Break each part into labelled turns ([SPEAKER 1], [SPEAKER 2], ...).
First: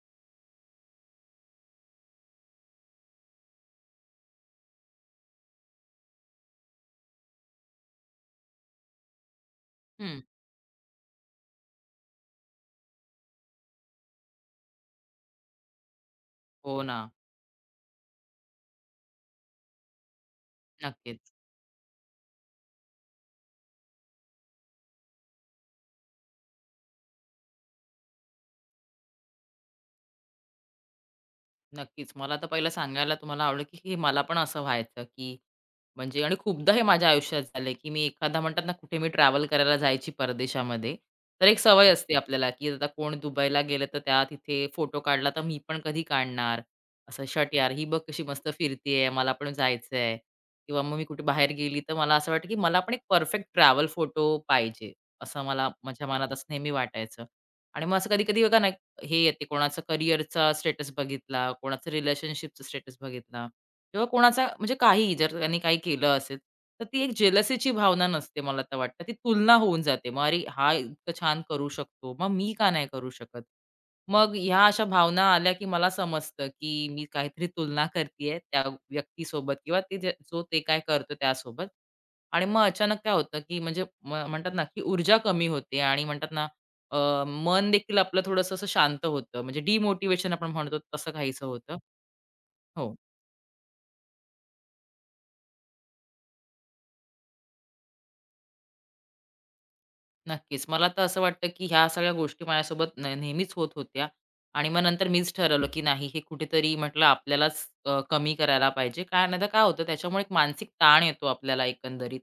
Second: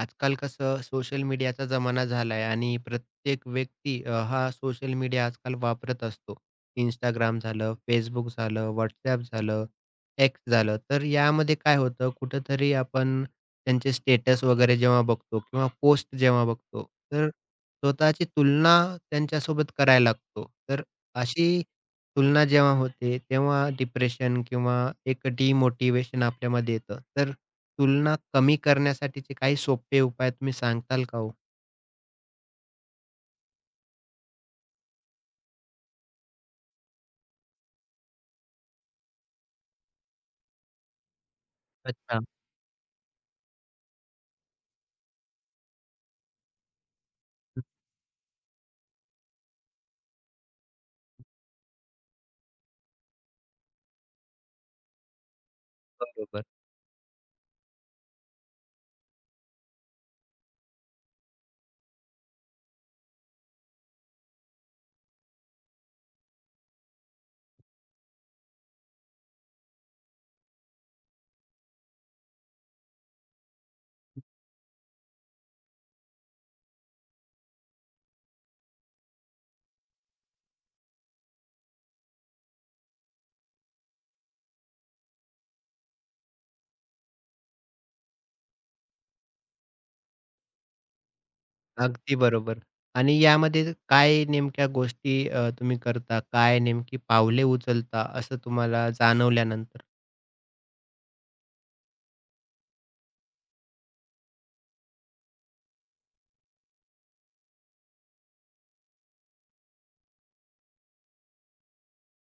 [SPEAKER 1] आजकाल कसं सोशल मीडियाचा जमाना झालाय आणि प्रत्येक व्यक्ती हा सोशल मीडिया आजकाल वापरत असतो. इंस्टाग्राम झालं, Facebook झालं, WhatsApp झालं,
[SPEAKER 2] हं.
[SPEAKER 1] एक्स झालं. तर यामध्ये काय होतं कुठेतरी आपण त्यांचे स्टेटस वगैरे जेव्हा बघतो किंवा पोस्ट जेव्हा
[SPEAKER 2] हो
[SPEAKER 1] बघतो,
[SPEAKER 2] ना.
[SPEAKER 1] तर स्वतःची तुलना त्यांच्यासोबत करायला लागतो. तर
[SPEAKER 2] नक्कीच,
[SPEAKER 1] अशी तुलना जेव्हा होते, तेव्हा डिप्रेशन किंवा एक डिमोटिव्हेशन आपल्यामध्ये येतं. तर तुलना कमी करण्यासाठीचे काही सोपे उपाय तुम्ही सांगताल का हो?
[SPEAKER 2] नक्कीच. मला तर पहिलं सांगायला तुम्हाला आवडेल, की हे मला पण असं व्हायचं, की म्हणजे आणि खूपदा हे माझ्या आयुष्यात झालंय, की मी एखादा म्हणतात ना, कुठे मी ट्रॅव्हल करायला जायची परदेशामध्ये, तर एक सवय असते
[SPEAKER 1] अच्छा.
[SPEAKER 2] आपल्याला, की आता कोण दुबईला गेलं, तर त्या तिथे फोटो काढला, तर मी पण कधी काढणार? असं "शट यार, ही बघ कशी मस्त फिरतीये, मला पण जायचंय." किंवा मग मी कुठे बाहेर गेली, तर मला असं वाटतं, की मला पण एक परफेक्ट ट्रॅव्हल फोटो पाहिजे, असं मला माझ्या मनात असं
[SPEAKER 1] बरोबर.
[SPEAKER 2] नेहमी वाटायचं. आणि मग असं कधी-कधी बघा ना, हे येते, कोणाचा करिअरचा स्टेटस बघितला, कोणाचा रिलेशनशिपचा स्टेटस बघितला किंवा कोणाचा म्हणजे काहीही जर त्यांनी काही केलं असेल, तर ती एक जेलसीची भावना नसते मला तर वाटतं. ती तुलना होऊन जाते. मग अरे, हा इतकं छान करू शकतो, मग मी का नाही करू शकत? मग ह्या अशा भावना आल्या, की मला समजतं, की मी काहीतरी तुलना करतीये त्या व्यक्तीसोबत किंवा ते जे जो ते काय करतो त्यासोबत आणि मग अचानक काय होतं, की म्हणजे म्हणतात ना, की ऊर्जा कमी होते आणि म्हणतात ना मन देखील आपलं थोडंसं असं शांत होतं. म्हणजे डिमोटिव्हेशन आपण म्हणतो तसं काहीसं होतं.
[SPEAKER 1] अगदी बरोबर.
[SPEAKER 2] हो.
[SPEAKER 1] आणि यामध्ये काय नेमक्या गोष्टी तुम्ही करता? काय नेमकी पावले उचलता असं तुम्हाला जाणवल्यानंतर?
[SPEAKER 2] नक्कीच. मला तर असं वाटतं, की ह्या सगळ्या गोष्टी माझ्यासोबत न नेहमीच होत होत्या आणि मग नंतर मीच ठरवलं, की नाही हे कुठेतरी म्हटलं आपल्यालाच कमी करायला पाहिजे. काय नाहीतर काय होतं त्याच्यामुळे एक मानसिक ताण येतो आपल्याला एकंदरीत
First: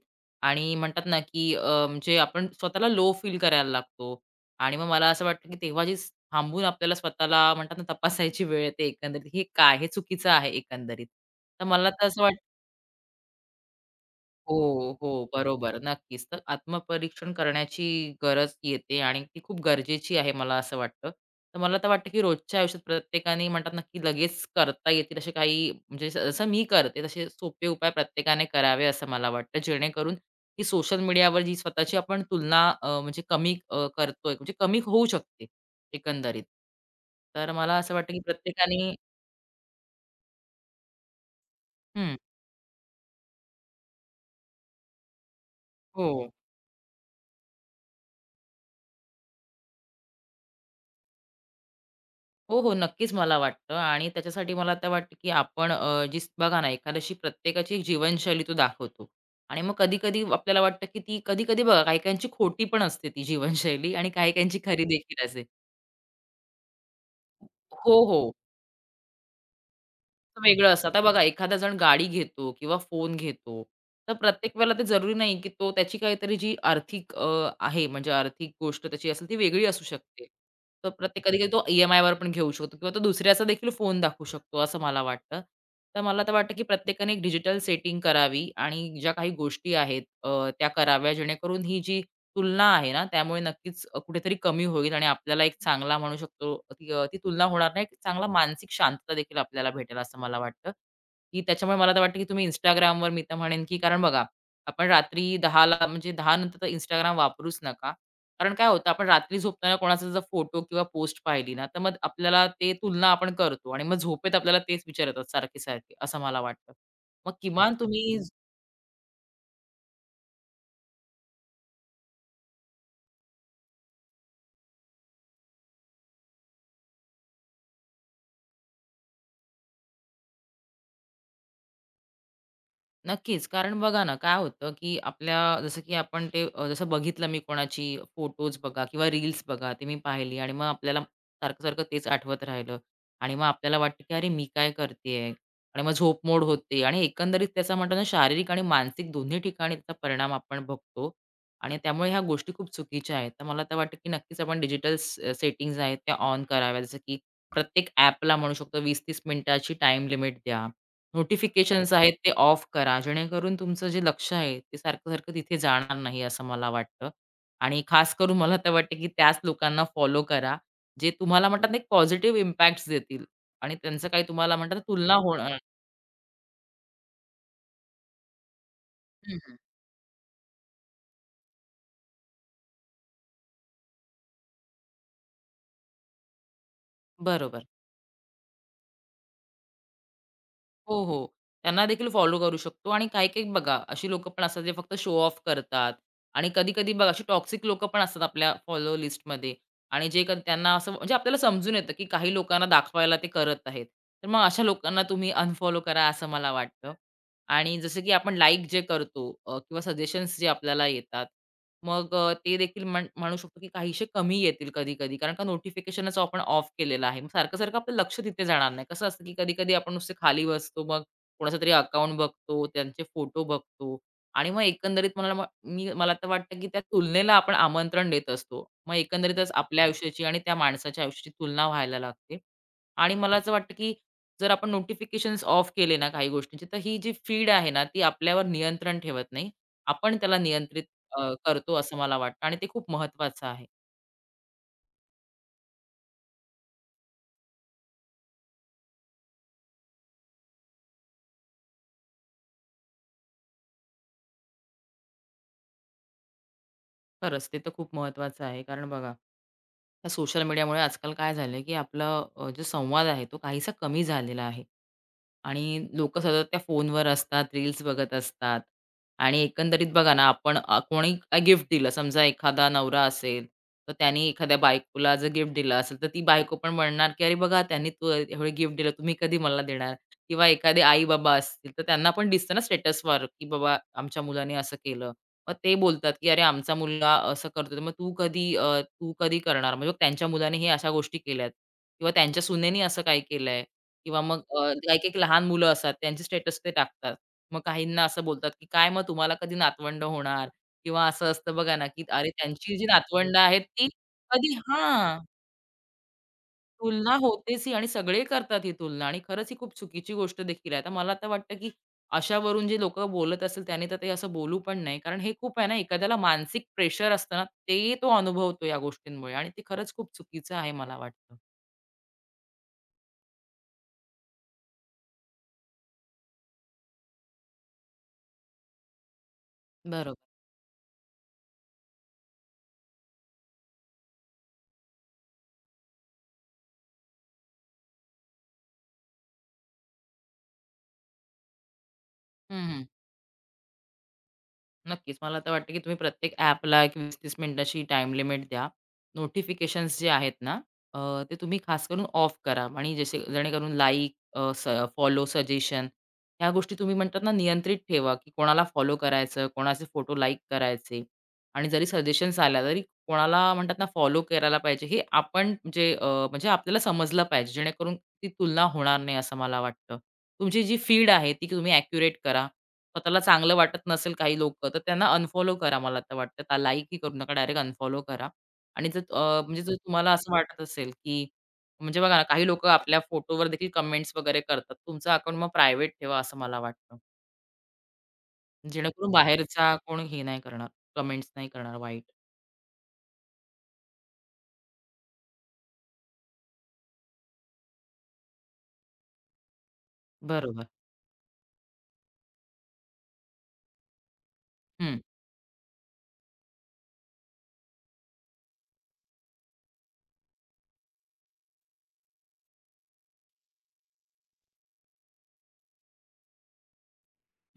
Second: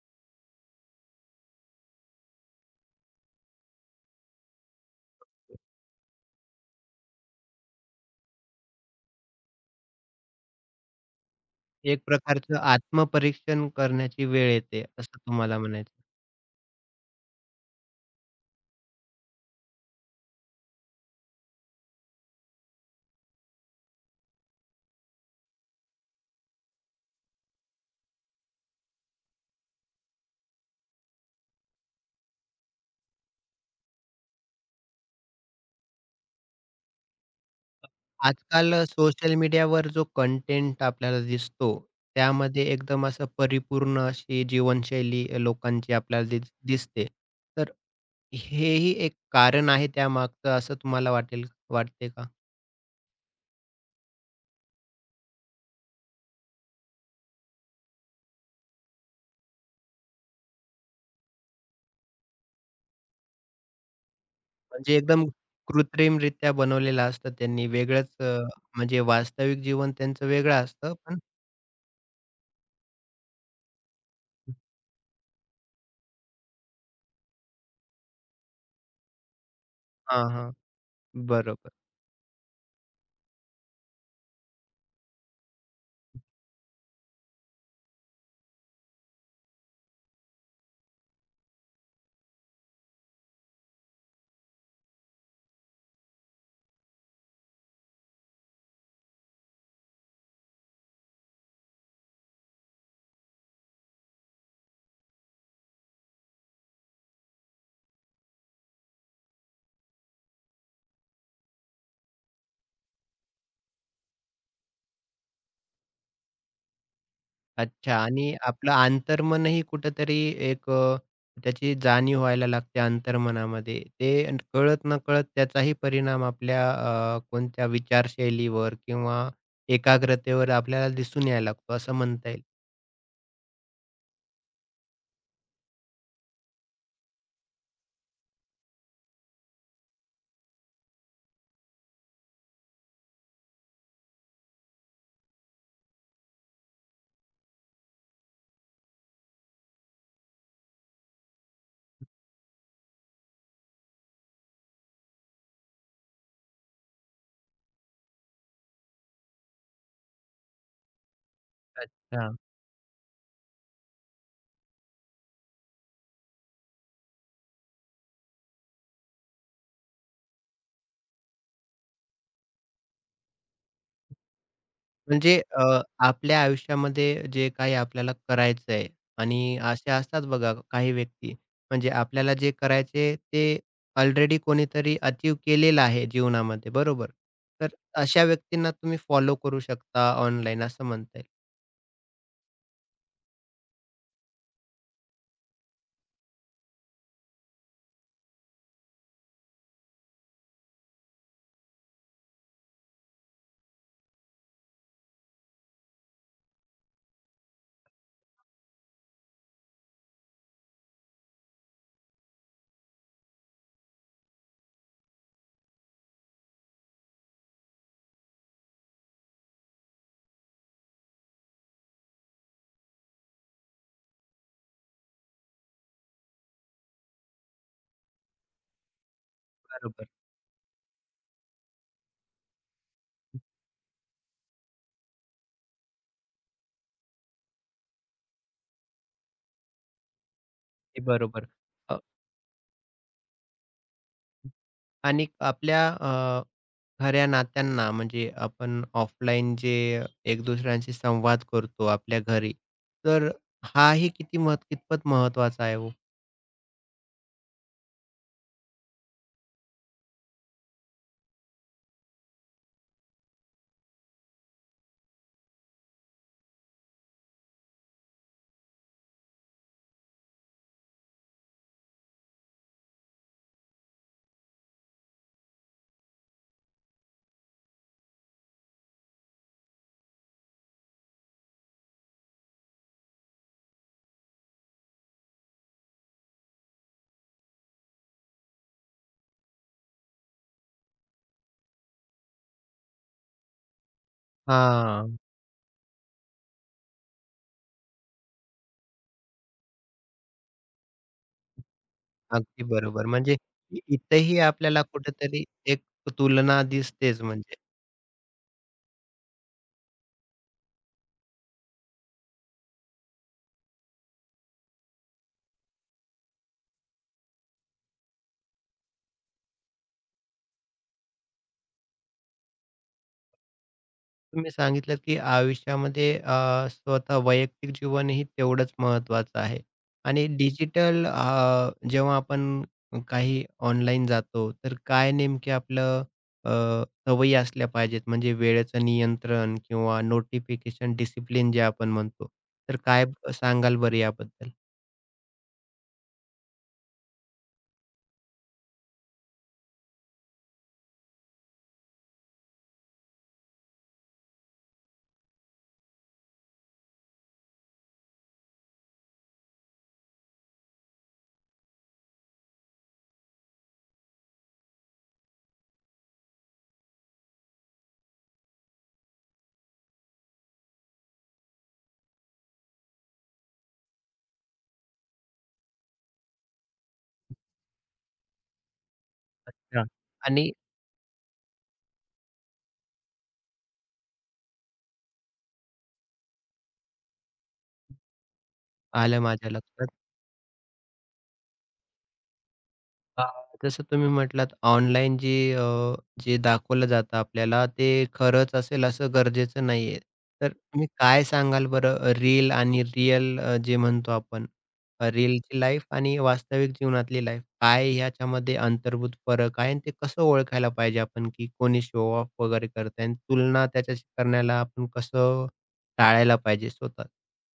[SPEAKER 2] आणि म्हणतात ना, की म्हणजे आपण स्वतःला लो फील करायला लागतो आणि मग मला असं वाटतं, की तेव्हा थांबून आपल्याला स्वतःला म्हणतात ना, तपासायची वेळ येते एकंदरीत, हे काय? हे चुकीचं आहे एकंदरीत. तर मला
[SPEAKER 1] एक
[SPEAKER 2] तर असं
[SPEAKER 1] प्रकारचं आत्मपरीक्षण करण्याची वेळ येते
[SPEAKER 2] हो, हो.
[SPEAKER 1] असं तुम्हाला
[SPEAKER 2] बरोबर.
[SPEAKER 1] म्हणायचं.
[SPEAKER 2] नक्कीच. तर आत्मपरीक्षण करण्याची गरज येते आणि ती खूप गरजेची आहे मला असं वाटतं. तर मला तर वाटतं, की रोजच्या आयुष्यात प्रत्येकाने म्हणतात ना, की लगेच करता येतील असे काही म्हणजे जसं मी करते तसे सोपे उपाय प्रत्येकाने करावे असं मला वाटतं. जेणेकरून ही सोशल मीडियावर जी स्वतःची आपण तुलना म्हणजे कमी करतोय म्हणजे कमी होऊ शकते एकंदरीत. तर मला असं वाटतं, की
[SPEAKER 1] आजकाल
[SPEAKER 2] प्रत्येकाने
[SPEAKER 1] सोशल मीडियावर जो कंटेंट आपल्याला दिसतो,
[SPEAKER 2] हं.
[SPEAKER 1] त्यामध्ये एकदम असं परिपूर्ण अशी जीवनशैली लोकांची
[SPEAKER 2] हो.
[SPEAKER 1] आपल्याला दिसते. तर हेही एक कारण आहे त्यामागचं असं तुम्हाला वाटेल वाटते का?
[SPEAKER 2] हो, हो. नक्कीच मला वाटतं आणि त्याच्यासाठी मला आता वाटतं, की आपण बघा ना, एखाद्याशी प्रत्येकाची एक जीवनशैली तो दाखवतो आणि मग कधी-कधी आपल्याला वाटतं, की ती कधी-कधी बघा काही-काहींची खोटी पण असते ती जीवनशैली आणि काही-काहींची खरी
[SPEAKER 1] म्हणजे
[SPEAKER 2] देखील
[SPEAKER 1] एकदम
[SPEAKER 2] असते.
[SPEAKER 1] कृत्रिमरित्या बनवलेलं असतं त्यांनी
[SPEAKER 2] हो,
[SPEAKER 1] वेगळंच
[SPEAKER 2] हो.
[SPEAKER 1] म्हणजे वास्तविक जीवन त्यांचं वेगळं
[SPEAKER 2] वेगळं असतं.
[SPEAKER 1] असतं
[SPEAKER 2] आता
[SPEAKER 1] पण
[SPEAKER 2] बघा एखादा जण गाडी घेतो किंवा फोन घेतो, तर प्रत्येक वेळेला ते जरुरी नाही, की तो त्याची काहीतरी जी आर्थिक आहे म्हणजे आर्थिक गोष्ट त्याची असेल ती वेगळी असू
[SPEAKER 1] हां,
[SPEAKER 2] शकते.
[SPEAKER 1] हां.
[SPEAKER 2] तर प्रत्येक कधी-कधी तो
[SPEAKER 1] बरोबर.
[SPEAKER 2] ई-एम-आयवर पण घेऊ शकतो किंवा तो दुसऱ्याचा देखील फोन दाखवू शकतो असं मला वाटतं. तर मला तर वाटतं, की प्रत्येकाने एक डिजिटल सेटिंग करावी आणि ज्या काही गोष्टी आहेत त्या कराव्या जेणेकरून ही जी तुलना आहे ना, त्यामुळे नक्कीच कुठेतरी कमी होईल आणि आपल्याला एक चांगला म्हणू शकतो ती ती तुलना होणार नाही. एक चांगला मानसिक शांतता देखील आपल्याला भेटेल असं मला वाटतं, की त्याच्यामुळे मला तर वाटतं, की तुम्ही Instagramवर मी तर म्हणेन, की कारण बघा आपण रात्री 10:00 म्हणजे 10:00 नंतर तर Instagram वापरूच नका. कारण काय होतं आपण रात्री झोपताना कोणाचा जर फोटो किंवा पोस्ट पाहिली ना, तर मग आपल्याला ते तुलना आपण करतो आणि मग झोपेत आपल्याला तेच विचार येतात सारखे-सारखे असं मला वाटतं. मग किमान
[SPEAKER 1] अच्छा
[SPEAKER 2] तुम्ही
[SPEAKER 1] आणि आपलं अंतर्मनही कुठेतरी एक त्याची जाणीव व्हायला लागते अंतर्मनामध्ये. ते कळत नकळत त्याचाही परिणाम आपल्या कोणत्या विचारशैलीवर किंवा एकाग्रतेवर आपल्याला दिसून यायला लागतो असं म्हणता येईल.
[SPEAKER 2] नक्कीच. कारण बघा ना, काय होतं, की आपल्या जसं की आपण ते जसं बघितलं मी कोणाची फोटोज बघा किंवा रील्स बघा, ते मी पाहिली आणि मग आपल्याला सारखं-सारखं तेच आठवत राहिलं आणि मग आपल्याला वाटतं, की "अरे, मी काय करतेय?" आणि मग झोपमोड होते आणि एकंदरीत त्याचा म्हणतो ना, शारीरिक आणि मानसिक दोन्ही ठिकाणी त्याचा परिणाम आपण बघतो आणि त्यामुळे ह्या गोष्टी खूप चुकीच्या आहेत. तर मला तर वाटतं, की नक्कीच आपण डिजिटल सेटिंग्ज आहेत त्या ऑन कराव्या. जसं की प्रत्येक ॲपला म्हणू शकतो 20-30 मिनिटाची टाईम लिमिट द्या नोटिफिकेशन्स आहेत
[SPEAKER 1] अच्छा.
[SPEAKER 2] ते ऑफ करा, जेणेकरून तुमचं जे लक्ष आहे ते सारखं-सारखं तिथे जाणार नाही असं मला वाटतं. आणि खास करून मला तर वाटतं, की त्याच लोकांना फॉलो करा, जे तुम्हाला म्हणतात ना एक पॉझिटिव्ह इम्पॅक्ट्स देतील आणि त्यांचं काही तुम्हाला म्हणतात ना तुलना
[SPEAKER 1] म्हणजे
[SPEAKER 2] होणार
[SPEAKER 1] आपल्या आयुष्यामध्ये जे काही आपल्याला करायचं आहे
[SPEAKER 2] हं,
[SPEAKER 1] आणि असे असतात बघा काही व्यक्ती, म्हणजे आपल्याला जे करायचे ते ऑलरेडी कोणीतरी अचीव्ह केलेलं आहे जीवनामध्ये, बरोबर?
[SPEAKER 2] बरोबर.
[SPEAKER 1] तर अशा व्यक्तींना तुम्ही फॉलो करू शकता ऑनलाईन असं
[SPEAKER 2] हो,
[SPEAKER 1] म्हणता
[SPEAKER 2] हो.
[SPEAKER 1] येईल.
[SPEAKER 2] त्यांना देखील फॉलो करू शकतो आणि काही-काही बघा अशी लोकं पण असतात जे फक्त शो ऑफ करतात आणि कधी-कधी बघा अशी टॉक्सिक लोकं पण असतात आपल्या फॉलो लिस्टमध्ये आणि जे कधी त्यांना असं म्हणजे आपल्याला समजून येतं, की काही लोकांना दाखवायला ते करत आहेत. तर मग अशा लोकांना तुम्ही अनफॉलो करा असं मला वाटतं. आणि जसं की आपण लाइक जे करतो किंवा सजेशन्स जे आपल्याला येतात, मग ते देखील म्हणू शकतो की काहीसे कमी येतील कधी-कधी. कारण का नोटिफिकेशनच आपण ऑफ केलेलं आहे. मग सारखं-सारखं आपलं लक्ष तिथे जाणार नाही. कसं असतं की कधी-कधी आपण नुसते खाली बसतो, मग कोणाचा तरी अकाउंट बघतो, त्यांचे फोटो बघतो आणि मग एकंदरीत मला म मला तर वाटतं की त्या तुलनेला आपण आमंत्रण देत असतो. मग एकंदरीतच आपल्या
[SPEAKER 1] बरोबर,
[SPEAKER 2] आयुष्याची आणि त्या माणसाच्या आयुष्याची तुलना व्हायला लागते आणि मला असं वाटतं की जर आपण नोटिफिकेशन्स ऑफ केले ना काही गोष्टींची, तर ही जी फीड आहे ना, ती आपल्यावर नियंत्रण ठेवत नाही. आपण त्याला नियंत्रित
[SPEAKER 1] ते बरोबर.
[SPEAKER 2] करतो असं
[SPEAKER 1] अ,
[SPEAKER 2] मला वाटतं आणि ते खूप महत्त्वाचं आहे.
[SPEAKER 1] आणि आपल्या खऱ्या नात्यांना म्हणजे आपण ऑफलाईन जे एक दुसऱ्यांशी संवाद करतो आपल्या घरी, तर हाही किती कितपत महत्त्वाचा आहे हो?
[SPEAKER 2] खरंच, ते तर खूप महत्त्वाचं आहे. कारण बघा या सोशल मीडियामुळे आजकाल काय झालं की आपला जो संवाद आहे तो काहीसा कमी झालेला आहे आणि लोक सतत त्या फोनवर असतात रील्स बघत असतात आणि एकंदरीत बघा ना आपण कोणी गिफ्ट दिलं समजा एखादा नवरा असेल तर त्यांनी एखाद्या बायकोला जर गिफ्ट दिलं असेल तर ती बायको पण म्हणणार की अरे बघा त्यांनी तू एवढे गिफ्ट दिलं तुम्ही कधी मला देणार किंवा एखादे आई बाबा असतील तर त्यांना पण दिसतं ना स्टेटसवर की बाबा आमच्या मुलाने असं केलं मग ते बोलतात, की "अरे, आमचा मुलगा असं करतोय, मग तू कधी तू कधी करणार?" म्हणजे त्यांच्या मुलाने हे अशा गोष्टी केल्यात किंवा त्यांच्या सुनेनी असं काय केलंय किंवा मग
[SPEAKER 1] हां,
[SPEAKER 2] काही-काही लहान मुलं असतात, त्यांचे स्टेटस ते टाकतात. मग काहींना असं बोलतात, की "काय मग तुम्हाला कधी नातवंड होणार?" किंवा असं असतं बघा ना, की अरे,
[SPEAKER 1] अगदी
[SPEAKER 2] त्यांची जी
[SPEAKER 1] बरोबर.
[SPEAKER 2] नातवंड
[SPEAKER 1] म्हणजे
[SPEAKER 2] आहेत ती
[SPEAKER 1] इथेही
[SPEAKER 2] कधी
[SPEAKER 1] आपल्याला
[SPEAKER 2] हां.
[SPEAKER 1] कुठेतरी एक तुलना
[SPEAKER 2] तुलना
[SPEAKER 1] दिसतेच. म्हणजे
[SPEAKER 2] होतेच ही आणि सगळे करतात ही तुलना आणि खरंच ही खूप चुकीची गोष्ट देखील आहे. तर मला आता वाटतं, की अशावरून जे लोकं बोलत असेल त्याने तर ते असं बोलू पण नाही. कारण हे खूप आहे ना, एखाद्याला मानसिक प्रेशर असतं ते तो अनुभवतो या गोष्टींमुळे आणि ते खरंच खूप चुकीचं आहे मला वाटतं.
[SPEAKER 1] तुम्ही सांगितलं, की आयुष्यामध्ये स्वतः वैयक्तिक जीवनही तेवढंच महत्त्वाचं आहे
[SPEAKER 2] बरोबर.
[SPEAKER 1] आणि डिजिटल जेव्हा आपण काही ऑनलाईन जातो, तर काय नेमके आपलं अ, सवयी असल्या पाहिजेत? म्हणजे वेळेचं नियंत्रण किंवा नोटिफिकेशन डिसिप्लिन जे आपण म्हणतो,
[SPEAKER 2] हं,
[SPEAKER 1] तर
[SPEAKER 2] हं.
[SPEAKER 1] काय सांगाल बरं याबद्दल?
[SPEAKER 2] नक्कीच. मला तर वाटतं, की तुम्ही प्रत्येक ॲपला एक 20-30 मिनिटाची टाईम लिमिट द्या. नोटिफिकेशन्स जे आहेत ना, ते तुम्ही खास करून ऑफ करा आणि जसे जेणेकरून लाईक, फॉलो, सजेशन ह्या गोष्टी तुम्ही म्हणतात ना, नियंत्रित ठेवा, की कोणाला फॉलो करायचं, कोणाचे फोटो लाईक करायचे आणि जरी सजेशन्स आल्या तरी कोणाला म्हणतात ना, फॉलो करायला पाहिजे हे आपण जे म्हणजे आपल्याला समजलं पाहिजे. जेणेकरून ती तुलना होणार नाही असं मला वाटतं. तुमची जी फीड आहे ती तुम्ही ॲक्युरेट करा. स्वतःला चांगलं वाटत नसेल काही लोकं, तर त्यांना अनफॉलो करा मला तर वाटतं. त्या लाईकही करू नका, डायरेक्ट अनफॉलो करा. आणि जर म्हणजे जर
[SPEAKER 1] हां.
[SPEAKER 2] तुम्हाला असं
[SPEAKER 1] आणि
[SPEAKER 2] वाटत असेल, की म्हणजे बघा ना, काही लोकं आपल्या फोटोवर देखील कमेंट्स वगैरे करतात. तुमचा अकाउंट मग प्रायव्हेट ठेवा असं मला वाटतं. जेणेकरून हो.
[SPEAKER 1] आलं माझ्या
[SPEAKER 2] बाहेरचा
[SPEAKER 1] लक्षात.
[SPEAKER 2] कोण हे नाही करणार, कमेंट्स नाही करणार वाईट.
[SPEAKER 1] अ, जसं तुम्ही म्हटलात ऑनलाईन जे जे दाखवलं जातं आपल्याला ते खरंच असेल असं गरजेचं नाहीये. तर
[SPEAKER 2] बरोबर.
[SPEAKER 1] तुम्ही काय सांगाल बरं रील आणि रिअल जे म्हणतो आपण
[SPEAKER 2] हं.
[SPEAKER 1] रीलची लाईफ आणि वास्तविक जीवनातली लाईफ काय ह्याच्यामध्ये अंतर्भूत फरक आहे आणि ते कसं ओळखायला पाहिजे आपण की कोणी शो ऑफ वगैरे करतंय आणि तुलना त्याच्याशी करण्याला आपण कसं टाळायला पाहिजे स्वतः?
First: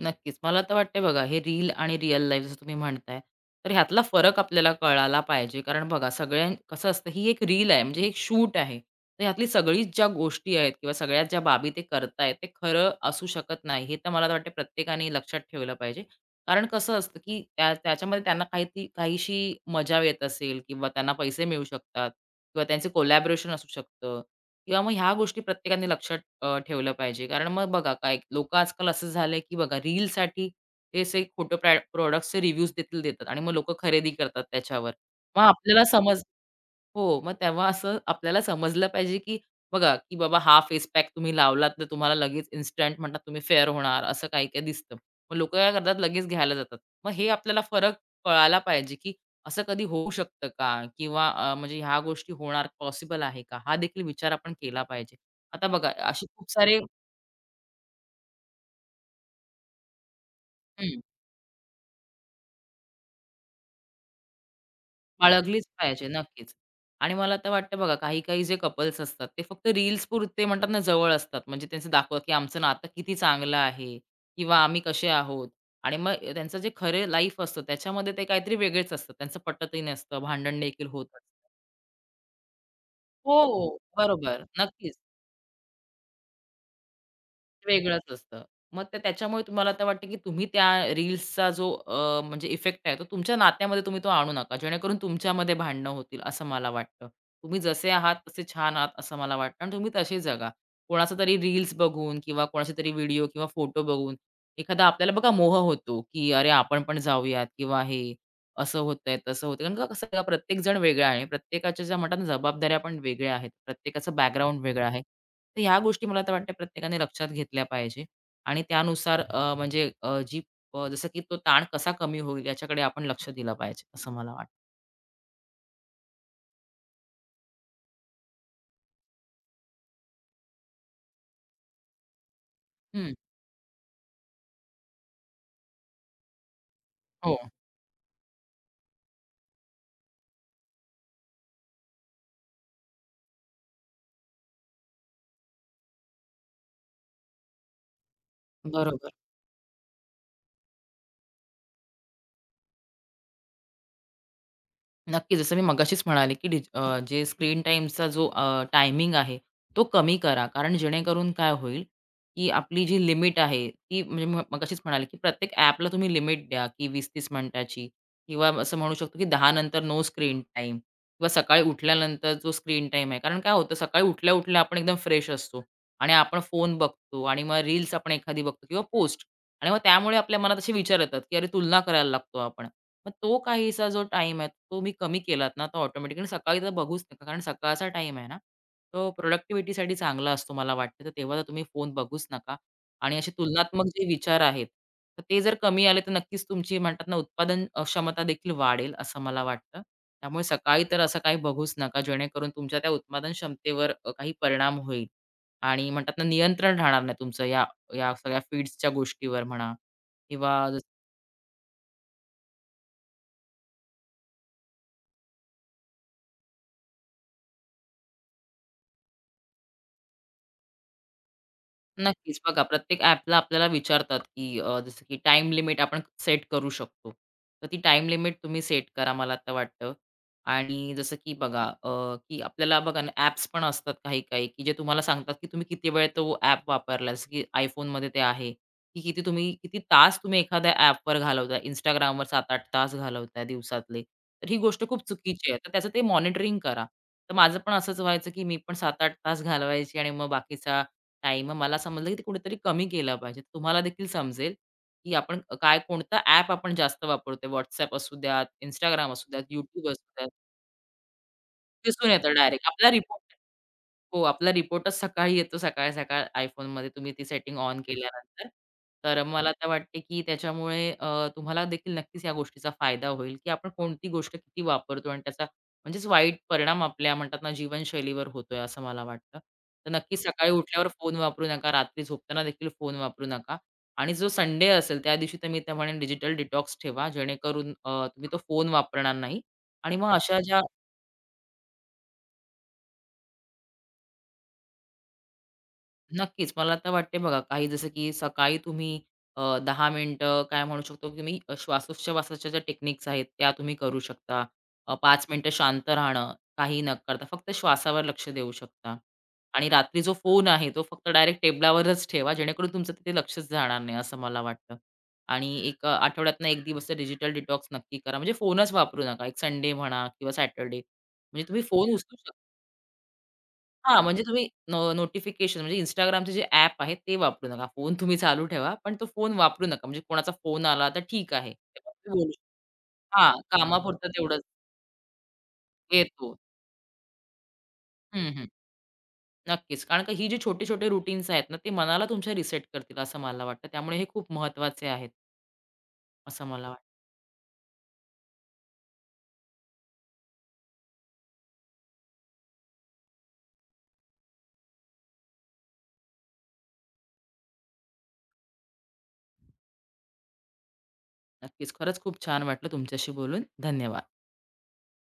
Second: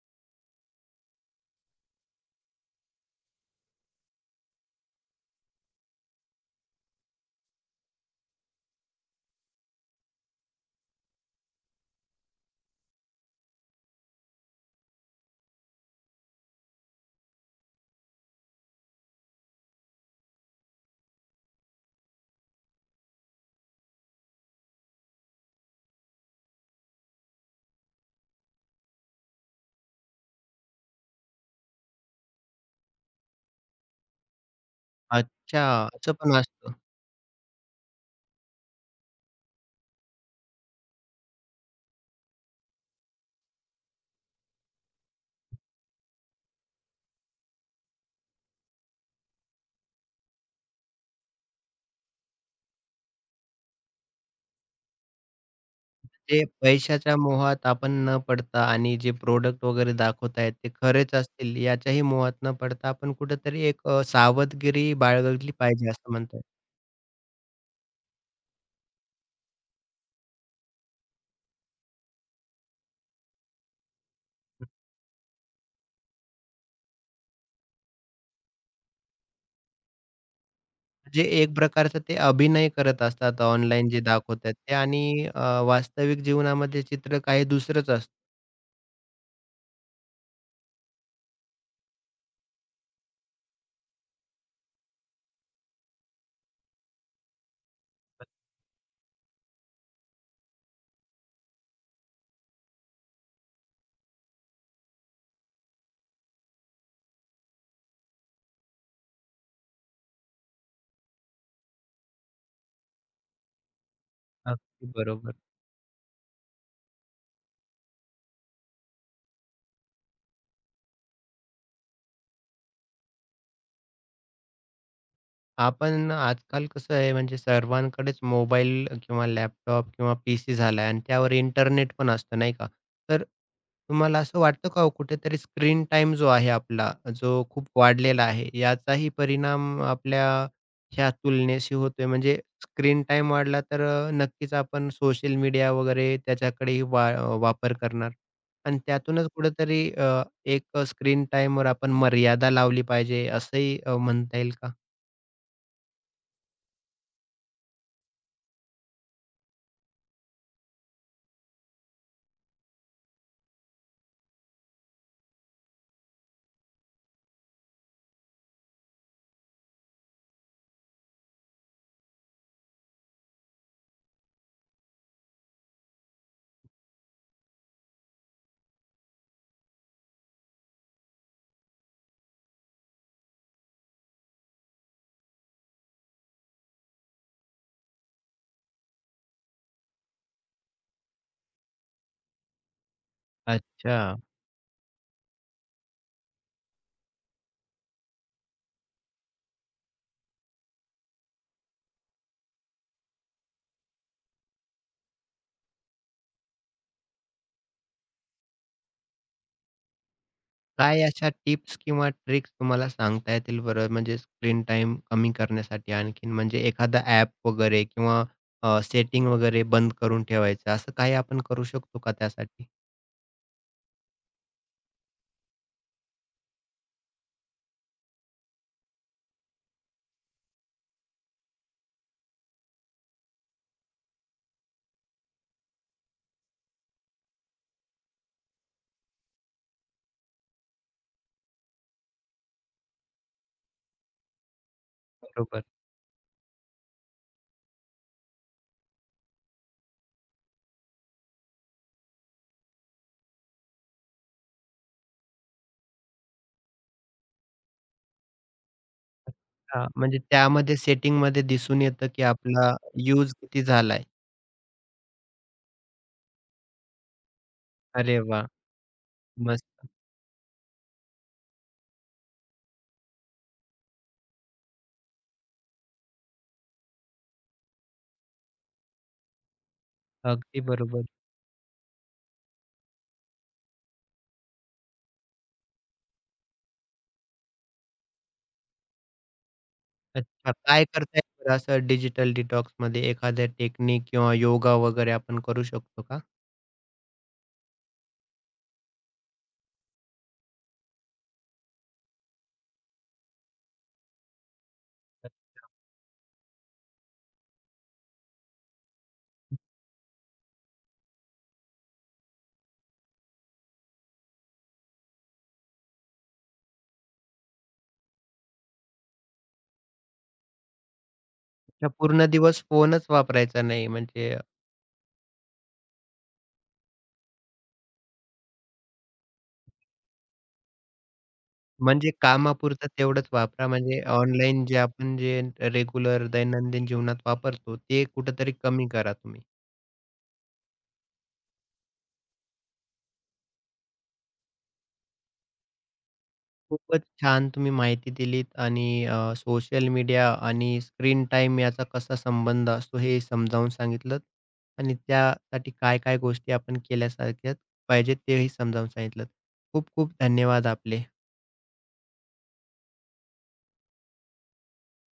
[SPEAKER 2] नक्कीच. मला तर वाटतंय बघा, हे रील आणि रिअल लाईफ जसं तुम्ही म्हणताय, तर ह्यातला फरक आपल्याला कळाला पाहिजे. कारण बघा, सगळ्यां कसं असतं, ही एक रील आहे, म्हणजे एक शूट आहे. तर ह्यातली सगळीच ज्या गोष्टी आहेत किंवा सगळ्यात ज्या बाबी ते करतायत, ते खरं असू शकत नाही. हे तर मला वाटतं प्रत्येकाने लक्षात ठेवलं पाहिजे. कारण कसं असतं, की त्या त्याच्यामध्ये त्यांना काही ती काहीशी मजा येत असेल किंवा त्यांना पैसे मिळू शकतात किंवा त्यांचे कोलॅबोरेशन असू शकतं किंवा मग ह्या गोष्टी प्रत्येकाने लक्षात ठेवलं पाहिजे. कारण मग बघा काय लोकं आजकाल असं झालंय, की बघा रीलसाठी ते असे खोटं प्रॉडक्ट्सचे रिव्ह्यूज देखील देतात आणि मग लोकं खरेदी करतात त्याच्यावर. मग
[SPEAKER 1] अच्छा,
[SPEAKER 2] आपल्याला
[SPEAKER 1] असं
[SPEAKER 2] समज
[SPEAKER 1] पण असतं.
[SPEAKER 2] हो, मग तेव्हा असं आपल्याला समजलं पाहिजे, की बघा, की बाबा हा फेस पॅक तुम्ही लावलात तर तुम्हाला लगेच इन्स्टंट म्हणतात तुम्ही फेअर होणार असं काही-काही दिसतं. मग लोकं काय करतात लगेच घ्यायला जातात. मग हे आपल्याला फरक कळायला पाहिजे, की असं कधी होऊ शकतं का? किंवा म्हणजे ह्या गोष्टी होणार पॉसिबल आहे का? हा देखील विचार आपण केला पाहिजे. आता बघा असे
[SPEAKER 1] म्हणजे
[SPEAKER 2] खूप सारे
[SPEAKER 1] पैशाच्या मोहात आपण न पडता आणि जे प्रोडक्ट वगैरे दाखवतायत ते
[SPEAKER 2] हं.
[SPEAKER 1] खरेच असतील याच्याही मोहात न पडता आपण कुठेतरी एक सावधगिरी बाळगली
[SPEAKER 2] बाळगलीच
[SPEAKER 1] पाहिजे
[SPEAKER 2] पाहिजे.
[SPEAKER 1] असं म्हणतात.
[SPEAKER 2] नक्कीच. आणि मला तर वाटतं बघा काही-काही जे कपल्स असतात ते फक्त रील्स पुरते म्हणतात ना जवळ असतात. म्हणजे त्यांचं दाखवत की आमचं नातं किती चांगलं आहे किंवा आम्ही कसे आहोत आणि मग त्यांचं जे खरे लाईफ असतं त्याच्यामध्ये ते काहीतरी वेगळेच असतात. त्यांचं पटतही नसतं, भांडण देखील होत असतं.
[SPEAKER 1] म्हणजे एक प्रकारचं ते अभिनय करत
[SPEAKER 2] हो,
[SPEAKER 1] असतात ऑनलाईन जे
[SPEAKER 2] बरोबर.
[SPEAKER 1] दाखवतात ते
[SPEAKER 2] नक्कीच.
[SPEAKER 1] आणि अ, वास्तविक जीवनामध्ये चित्र काही दुसरंच असतं.
[SPEAKER 2] वेगळंच असतं. मग ते त्याच्यामुळे तुम्हाला आता वाटतं, की तुम्ही त्या रील्सचा जो म्हणजे इफेक्ट आहे, तो तुमच्या नात्यामध्ये तुम्ही तो आणू नका. जेणेकरून तुमच्यामध्ये भांडणं होतील, असं मला वाटतं. तुम्ही जसे आहात, तसे छान आहात, असं मला वाटतं आणि तुम्ही तसे जगा. कोणाचा तरी रील्स बघून किंवा कोणाचे तरी व्हिडिओ किंवा फोटो बघून एखादा आपल्याला बघा मोह होतो, की "अरे, आपण पण जाऊयात" किंवा हे असं होतंय, तसं होतंय. कारण का कसं आहे, प्रत्येक जण वेगळा आहे. प्रत्येकाच्या ज्या म्हणतात ना, जबाबदाऱ्या पण वेगळ्या आहेत. प्रत्येकाचं बॅकग्राऊंड वेगळं
[SPEAKER 1] अगदी
[SPEAKER 2] आहे.
[SPEAKER 1] बरोबर.
[SPEAKER 2] तर ह्या गोष्टी मला तर वाटतं प्रत्येकाने लक्षात घेतल्या पाहिजे आणि त्यानुसार अ, म्हणजे अ, जी अ, जसं की तो ताण कसा कमी होईल याच्याकडे आपण लक्ष दिलं पाहिजे असं मला वाटतं.
[SPEAKER 1] आपण आजकाल कसं आहे म्हणजे सर्वांकडेच मोबाईल किंवा लॅपटॉप किंवा पीसी झालाय आणि त्यावर इंटरनेट पण असतं नाही का?
[SPEAKER 2] हं,
[SPEAKER 1] तर तुम्हाला असं वाटतं का हो कुठेतरी स्क्रीन टाइम जो आहे आपला,
[SPEAKER 2] हो,
[SPEAKER 1] जो खूप वाढलेला आहे, याचाही परिणाम आपल्या ह्या तुलनेशी होतोय? म्हणजे स्क्रीन टाईम वाढला तर नक्कीच आपण सोशल मीडिया वगैरे त्याच्याकडेही वापर करणार आणि
[SPEAKER 2] बरोबर.
[SPEAKER 1] त्यातूनच कुठेतरी एक स्क्रीन टाईमवर आपण मर्यादा लावली पाहिजे असंही म्हणता येईल का?
[SPEAKER 2] नक्की, जसं मी मगाशीच म्हणाले, की जे स्क्रीन टाईमचा जो टायमिंग आहे, तो कमी करा. कारण जेणेकरून काय होईल, की आपली जी लिमिट आहे, ती म्हणजे मगाशीच म्हणाले, की प्रत्येक ॲपला तुम्ही लिमिट द्या, की 20-30 मिनिटाची किंवा असं म्हणू शकतो, की 10 नंतर नो स्क्रीन टाईम किंवा सकाळी उठल्यानंतर जो स्क्रीन टाईम आहे. कारण काय होतं, सकाळी उठल्या-उठल्या आपण एकदम फ्रेश असतो आणि आपण फोन बघतो आणि मग रील्स आपण एखादी बघतो किंवा पोस्ट आणि मग त्यामुळे आपल्या मनात असे विचार येतात, की अरे तुलना करायला लागतो आपण. मग तो काहीसा जो टाइम आहे, तो मी कमी केलात ना, तर ऑटोमॅटिकली सकाळी तर बघूच नका. कारण सकाळचा टाईम आहे ना, तो प्रोडक्टिव्हिटीसाठी चांगला असतो मला वाटतं. तर तेव्हा तर तुम्ही फोन बघूच नका आणि असे तुलनात्मक
[SPEAKER 1] अच्छा.
[SPEAKER 2] जे विचार आहेत, तर ते जर कमी आले, तर नक्कीच तुमची म्हणतात ना, उत्पादन क्षमता देखील वाढेल, असं मला वाटतं. त्यामुळे सकाळी तर असं काही बघूच नका, जेणेकरून तुमच्या त्या उत्पादन क्षमतेवर काही परिणाम होईल आणि म्हणतात ना, नियंत्रण राहणार नाही तुमचं या या सगळ्या फीड्सच्या गोष्टीवर म्हणा किंवा
[SPEAKER 1] काय अशा टिप्स किंवा ट्रिक्स तुम्हाला सांगता येतील बरं? म्हणजे स्क्रीन टाईम कमी करण्यासाठी आणखीन म्हणजे एखादा ॲप वगैरे किंवा सेटिंग वगैरे बंद करून ठेवायचं असं काही आपण करू शकतो का
[SPEAKER 2] नक्कीच. बघा
[SPEAKER 1] त्यासाठी?
[SPEAKER 2] प्रत्येक ॲपला आपल्याला विचारतात, की जसं की टाईम लिमिट आपण सेट करू शकतो. तर ती टाईम लिमिट तुम्ही सेट करा मला आता वाटतं. आणि जसं की बघा अ, की आपल्याला बघा ना ॲप्स पण असतात काही-काही, की जे तुम्हाला सांगतात, की तुम्ही किती वेळ तो ॲप वापरला. जसं की iPhoneमध्ये ते आहे, की किती तास तुम्ही एखाद्या ॲपवर घालवताय. Instagramवर 7-8 तास घालवताय दिवसातले. तर ही गोष्ट खूप चुकीची आहे.
[SPEAKER 1] बरोबर.
[SPEAKER 2] तर त्याचं ते मॉनिटरिंग करा. तर माझं पण असंच व्हायचं, की मी पण 7-8 तास घालवायची आणि मग बाकीचा नाही, मग मला समजलं, की कुणीतरी कमी केला पाहिजे. तुम्हाला देखील समजेल, की आपण काय कोणता ॲप आपण जास्त वापरतोय. WhatsApp असू द्यात, Instagram असू द्यात,
[SPEAKER 1] हां,
[SPEAKER 2] YouTube असू
[SPEAKER 1] म्हणजे
[SPEAKER 2] द्यात,
[SPEAKER 1] त्यामध्ये सेटिंगमध्ये दिसून येतं
[SPEAKER 2] दिसून
[SPEAKER 1] की
[SPEAKER 2] येतं डायरेक्ट.
[SPEAKER 1] आपला
[SPEAKER 2] आपला रिपोर्ट
[SPEAKER 1] यूज किती झालाय.
[SPEAKER 2] हो, आपला रिपोर्टच सकाळी येतो सकाळ-सकाळ iPhoneमध्ये तुम्ही ती सेटिंग ऑन
[SPEAKER 1] अरे वाह!
[SPEAKER 2] केल्यानंतर. तर मला तर
[SPEAKER 1] मस्त.
[SPEAKER 2] वाटते, की त्याच्यामुळे तुम्हाला देखील नक्कीच या गोष्टीचा फायदा होईल, की आपण कोणती गोष्ट किती वापरतो आणि त्याचा म्हणजेच वाईट परिणाम आपल्या म्हणतात ना जीवनशैलीवर होतोय असं मला वाटतं. तर नक्की सकाळी
[SPEAKER 1] अगदी
[SPEAKER 2] उठल्यावर
[SPEAKER 1] बरोबर.
[SPEAKER 2] फोन वापरू नका, रात्री झोपताना देखील फोन वापरू नका आणि जो संडे असेल त्या दिवशी तर मी तर डिजिटल डिटॉक्स ठेवा जेणेकरून तुम्ही तो फोन वापरणार नाही आणि मग अशा
[SPEAKER 1] अच्छा,
[SPEAKER 2] ज्या
[SPEAKER 1] काय करता येईल बरं असं डिजिटल डिटॉक्समध्ये एखाद्या टेक्निक किंवा योगा वगैरे आपण करू शकतो का?
[SPEAKER 2] नक्कीच. मला तर वाटते बघा, काही जसं की सकाळी तुम्ही 10 मिनिटं काय म्हणू शकतो, की तुम्ही श्वासोच्छवासाच्या ज्या टेक्निक्स आहेत, त्या तुम्ही करू शकता. 5 मिनिटं शांत राहणं, काही न करता फक्त श्वासावर लक्ष देऊ शकता. आणि रात्री जो फोन आहे, तो फक्त डायरेक्ट टेबलावरच ठेवा, जेणेकरून तुमचं तिथे लक्षच जाणार नाही, असं मला वाटतं. आणि एक आठवड्यातनं 1 दिवस डिजिटल डिटॉक्स नक्की करा. म्हणजे फोनच वापरू नका. एक संडे म्हणा किंवा सॅटर्डे. म्हणजे तुम्ही
[SPEAKER 1] का
[SPEAKER 2] फोन उचलू
[SPEAKER 1] पूर्ण
[SPEAKER 2] शकता.
[SPEAKER 1] दिवस फोनच वापरायचा नाही
[SPEAKER 2] हां, म्हणजे
[SPEAKER 1] म्हणजे
[SPEAKER 2] तुम्ही नोटिफिकेशन म्हणजे Instagramचे जे ॲप आहे ते वापरू नका. फोन तुम्ही चालू ठेवा, पण तो फोन वापरू नका. म्हणजे कोणाचा फोन आला तर ठीक आहे. तेव्हा
[SPEAKER 1] म्हणजे
[SPEAKER 2] तुम्ही बोलू शकता.
[SPEAKER 1] कामापुरतं तेवढंच
[SPEAKER 2] हां,
[SPEAKER 1] वापरा. म्हणजे
[SPEAKER 2] कामापुरतं तेवढंच
[SPEAKER 1] ऑनलाईन जे आपण जे रेग्युलर
[SPEAKER 2] येतो.
[SPEAKER 1] दैनंदिन जीवनात वापरतो, ते
[SPEAKER 2] हं, हं.
[SPEAKER 1] कुठेतरी कमी करा तुम्ही.
[SPEAKER 2] नक्कीच. कारण का ही जी छोटे-छोटे रूटीन्स आहेत ना, ते मनाला तुमच्या रिसेट करतील असं मला वाटतं. त्यामुळे हे खूप महत्त्वाचे आहेत, असं मला वाटतं.
[SPEAKER 1] खूपच छान तुम्ही माहिती दिलीत आणि सोशल मीडिया आणि स्क्रीन टाईम याचा कसा संबंध असतो हे समजावून सांगितलंत आणि त्यासाठी काय-काय गोष्टी आपण केल्या पाहिजेत तेही समजावून सांगितलंत. खूप खूप धन्यवाद आपले.
[SPEAKER 2] नक्कीच. खरंच खूप छान वाटलं तुमच्याशी बोलून. धन्यवाद.